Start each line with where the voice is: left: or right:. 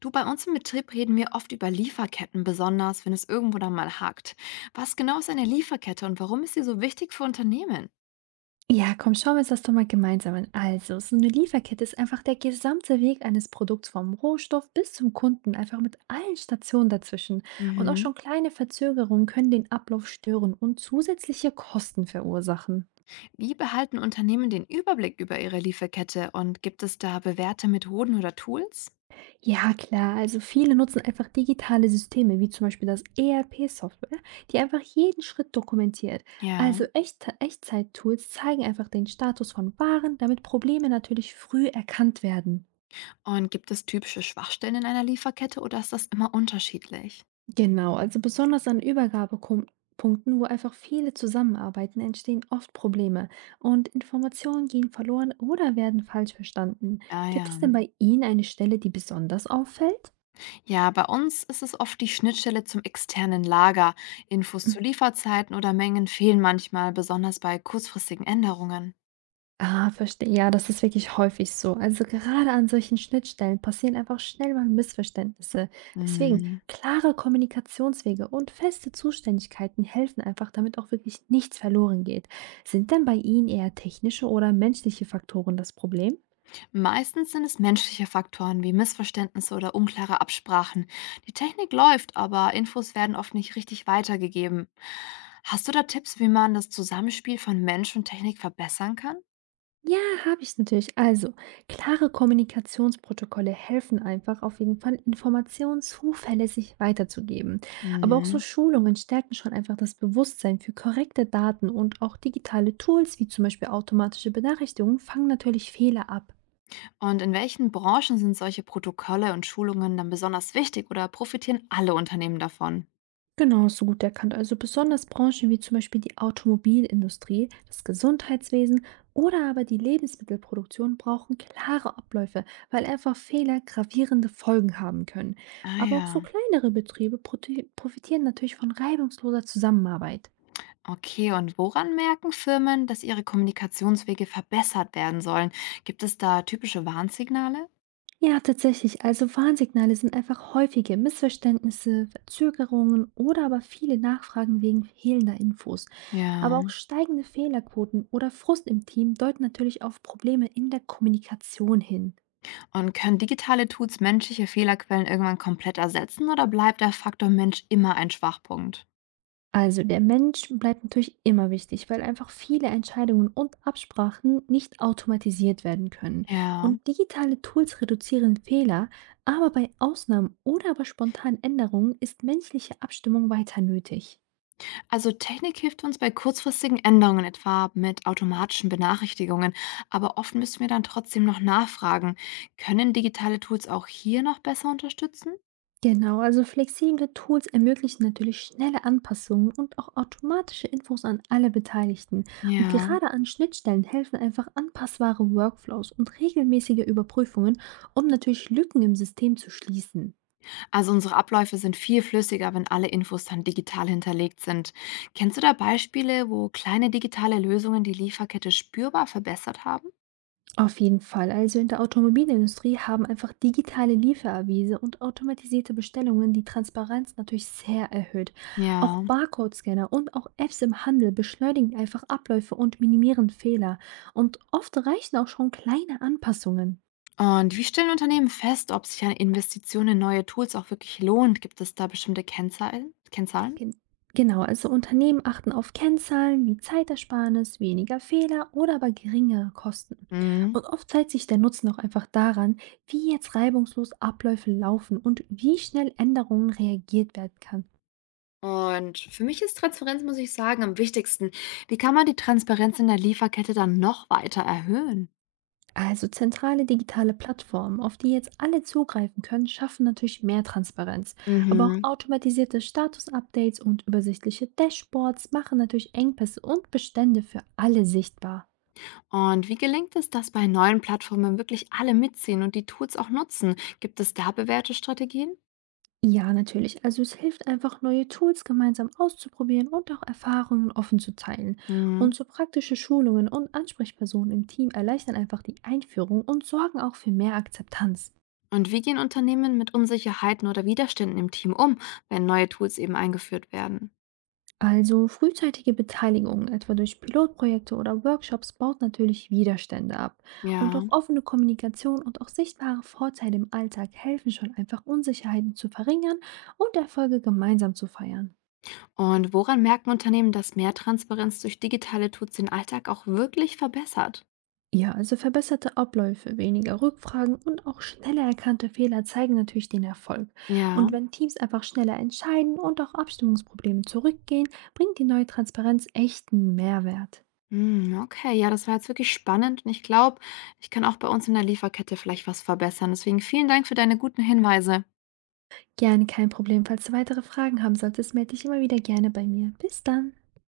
left: Du, bei uns im Betrieb reden wir oft über Lieferketten, besonders wenn es irgendwo dann mal hakt. Was genau ist eine Lieferkette und warum ist sie so wichtig für Unternehmen?
right: Ja, komm, schauen wir uns das doch mal gemeinsam an. Also, so eine Lieferkette ist einfach der gesamte Weg eines Produkts vom Rohstoff bis zum Kunden, einfach mit allen Stationen dazwischen. Und auch
left: Mhm.
right: schon kleine Verzögerungen können den Ablauf stören und zusätzliche Kosten verursachen.
left: Wie behalten Unternehmen den Überblick über ihre Lieferkette und gibt es da bewährte Methoden oder Tools?
right: Ja, klar, also viele nutzen einfach digitale Systeme, wie zum Beispiel das ERP-Software, die einfach jeden Schritt dokumentiert.
left: Ja.
right: Also Echtzeit-Tools zeigen einfach den Status von Waren, damit Probleme natürlich früh erkannt werden.
left: Und gibt es typische Schwachstellen in einer Lieferkette oder ist das immer unterschiedlich?
right: Genau, also besonders an Übergabepunkten, wo einfach viele zusammenarbeiten, entstehen oft Probleme und Informationen gehen verloren oder werden falsch verstanden.
left: Ah
right: Gibt es
left: ja.
right: denn bei Ihnen eine Stelle, die besonders auffällt?
left: Ja, bei uns ist es oft die Schnittstelle zum externen Lager. Infos zu
right: Mhm.
left: Lieferzeiten oder Mengen fehlen manchmal, besonders bei kurzfristigen Änderungen.
right: Ah, verstehe. Ja, das ist wirklich häufig so. Also gerade an solchen Schnittstellen passieren einfach schnell mal Missverständnisse. Deswegen,
left: Mhm.
right: klare Kommunikationswege und feste Zuständigkeiten helfen einfach, damit auch wirklich nichts verloren geht. Sind denn bei Ihnen eher technische oder menschliche Faktoren das Problem?
left: Meistens sind es menschliche Faktoren wie Missverständnisse oder unklare Absprachen. Die Technik läuft, aber Infos werden oft nicht richtig weitergegeben. Hast du da Tipps, wie man das Zusammenspiel von Mensch und Technik verbessern kann?
right: Ja, habe ich natürlich. Also, klare Kommunikationsprotokolle helfen einfach auf jeden Fall, Informationen zuverlässig weiterzugeben. Aber auch so
left: Mhm.
right: Schulungen stärken schon einfach das Bewusstsein für korrekte Daten und auch digitale Tools wie zum Beispiel automatische Benachrichtigungen fangen natürlich Fehler ab.
left: Und in welchen Branchen sind solche Protokolle und Schulungen dann besonders wichtig oder profitieren alle Unternehmen davon?
right: Genau, so gut erkannt. Also besonders Branchen wie zum Beispiel die Automobilindustrie, das Gesundheitswesen oder aber die Lebensmittelproduktion brauchen klare Abläufe, weil einfach Fehler gravierende Folgen haben können.
left: Ah
right: Aber auch so
left: ja,
right: kleinere Betriebe profitieren natürlich von reibungsloser Zusammenarbeit.
left: okay. Und woran merken Firmen, dass ihre Kommunikationswege verbessert werden sollen? Gibt es da typische Warnsignale?
right: Ja, tatsächlich. Also Warnsignale sind einfach häufige Missverständnisse, Verzögerungen oder aber viele Nachfragen wegen fehlender Infos. Aber auch
left: Ja.
right: steigende Fehlerquoten oder Frust im Team deuten natürlich auf Probleme in der Kommunikation hin.
left: Und können digitale Tools menschliche Fehlerquellen irgendwann komplett ersetzen oder bleibt der Faktor Mensch immer ein Schwachpunkt?
right: Also der Mensch bleibt natürlich immer wichtig, weil einfach viele Entscheidungen und Absprachen nicht automatisiert werden können.
left: Ja,
right: Und digitale Tools reduzieren Fehler, aber bei Ausnahmen oder aber spontanen Änderungen ist menschliche Abstimmung weiter nötig.
left: also Technik hilft uns bei kurzfristigen Änderungen, etwa mit automatischen Benachrichtigungen, aber oft müssen wir dann trotzdem noch nachfragen. Können digitale Tools auch hier noch besser unterstützen?
right: Genau, also flexible Tools ermöglichen natürlich schnelle Anpassungen und auch automatische Infos an alle Beteiligten. Und
left: Ja,
right: gerade an Schnittstellen helfen einfach anpassbare Workflows und regelmäßige Überprüfungen, um natürlich Lücken im System zu schließen.
left: also unsere Abläufe sind viel flüssiger, wenn alle Infos dann digital hinterlegt sind. Kennst du da Beispiele, wo kleine digitale Lösungen die Lieferkette spürbar verbessert haben?
right: Auf jeden Fall. Also in der Automobilindustrie haben einfach digitale Lieferavise und automatisierte Bestellungen die Transparenz natürlich sehr erhöht. Auch
left: Ja.
right: Barcode-Scanner und auch Apps im Handel beschleunigen einfach Abläufe und minimieren Fehler. Und oft reichen auch schon kleine Anpassungen.
left: Und wie stellen Unternehmen fest, ob sich eine Investition in neue Tools auch wirklich lohnt? Gibt es da bestimmte Kennzahlen?
right: Gen genau, also Unternehmen achten auf Kennzahlen wie Zeitersparnis, weniger Fehler oder aber geringere Kosten.
left: Mhm.
right: Und oft zeigt sich der Nutzen auch einfach daran, wie jetzt reibungslos Abläufe laufen und wie schnell Änderungen reagiert werden kann.
left: Und für mich ist Transparenz, muss ich sagen, am wichtigsten. Wie kann man die Transparenz in der Lieferkette dann noch weiter erhöhen?
right: Also zentrale digitale Plattformen, auf die jetzt alle zugreifen können, schaffen natürlich mehr Transparenz. Aber auch
left: Mhm.
right: automatisierte Status-Updates und übersichtliche Dashboards machen natürlich Engpässe und Bestände für alle sichtbar.
left: Und wie gelingt es, dass bei neuen Plattformen wirklich alle mitziehen und die Tools auch nutzen? Gibt es da bewährte Strategien?
right: Ja, natürlich. Also es hilft einfach, neue Tools gemeinsam auszuprobieren und auch Erfahrungen offen zu teilen.
left: Mhm.
right: Und so praktische Schulungen und Ansprechpersonen im Team erleichtern einfach die Einführung und sorgen auch für mehr Akzeptanz.
left: Und wie gehen Unternehmen mit Unsicherheiten oder Widerständen im Team um, wenn neue Tools eben eingeführt werden?
right: Also frühzeitige Beteiligung, etwa durch Pilotprojekte oder Workshops, baut natürlich Widerstände ab. Und
left: Ja.
right: auch offene Kommunikation und auch sichtbare Vorteile im Alltag helfen schon einfach, Unsicherheiten zu verringern und Erfolge gemeinsam zu feiern.
left: Und woran merken Unternehmen, dass mehr Transparenz durch digitale Tools den Alltag auch wirklich verbessert?
right: Ja, also verbesserte Abläufe, weniger Rückfragen und auch schneller erkannte Fehler zeigen natürlich den Erfolg.
left: Ja,
right: Und wenn Teams einfach schneller entscheiden und auch Abstimmungsprobleme zurückgehen, bringt die neue Transparenz echten Mehrwert.
left: hm, okay, ja, das war jetzt wirklich spannend und ich glaube, ich kann auch bei uns in der Lieferkette vielleicht was verbessern. Deswegen vielen Dank für deine guten Hinweise.
right: Gerne kein Problem, falls du weitere Fragen haben solltest, melde dich immer wieder gerne bei mir. Bis dann!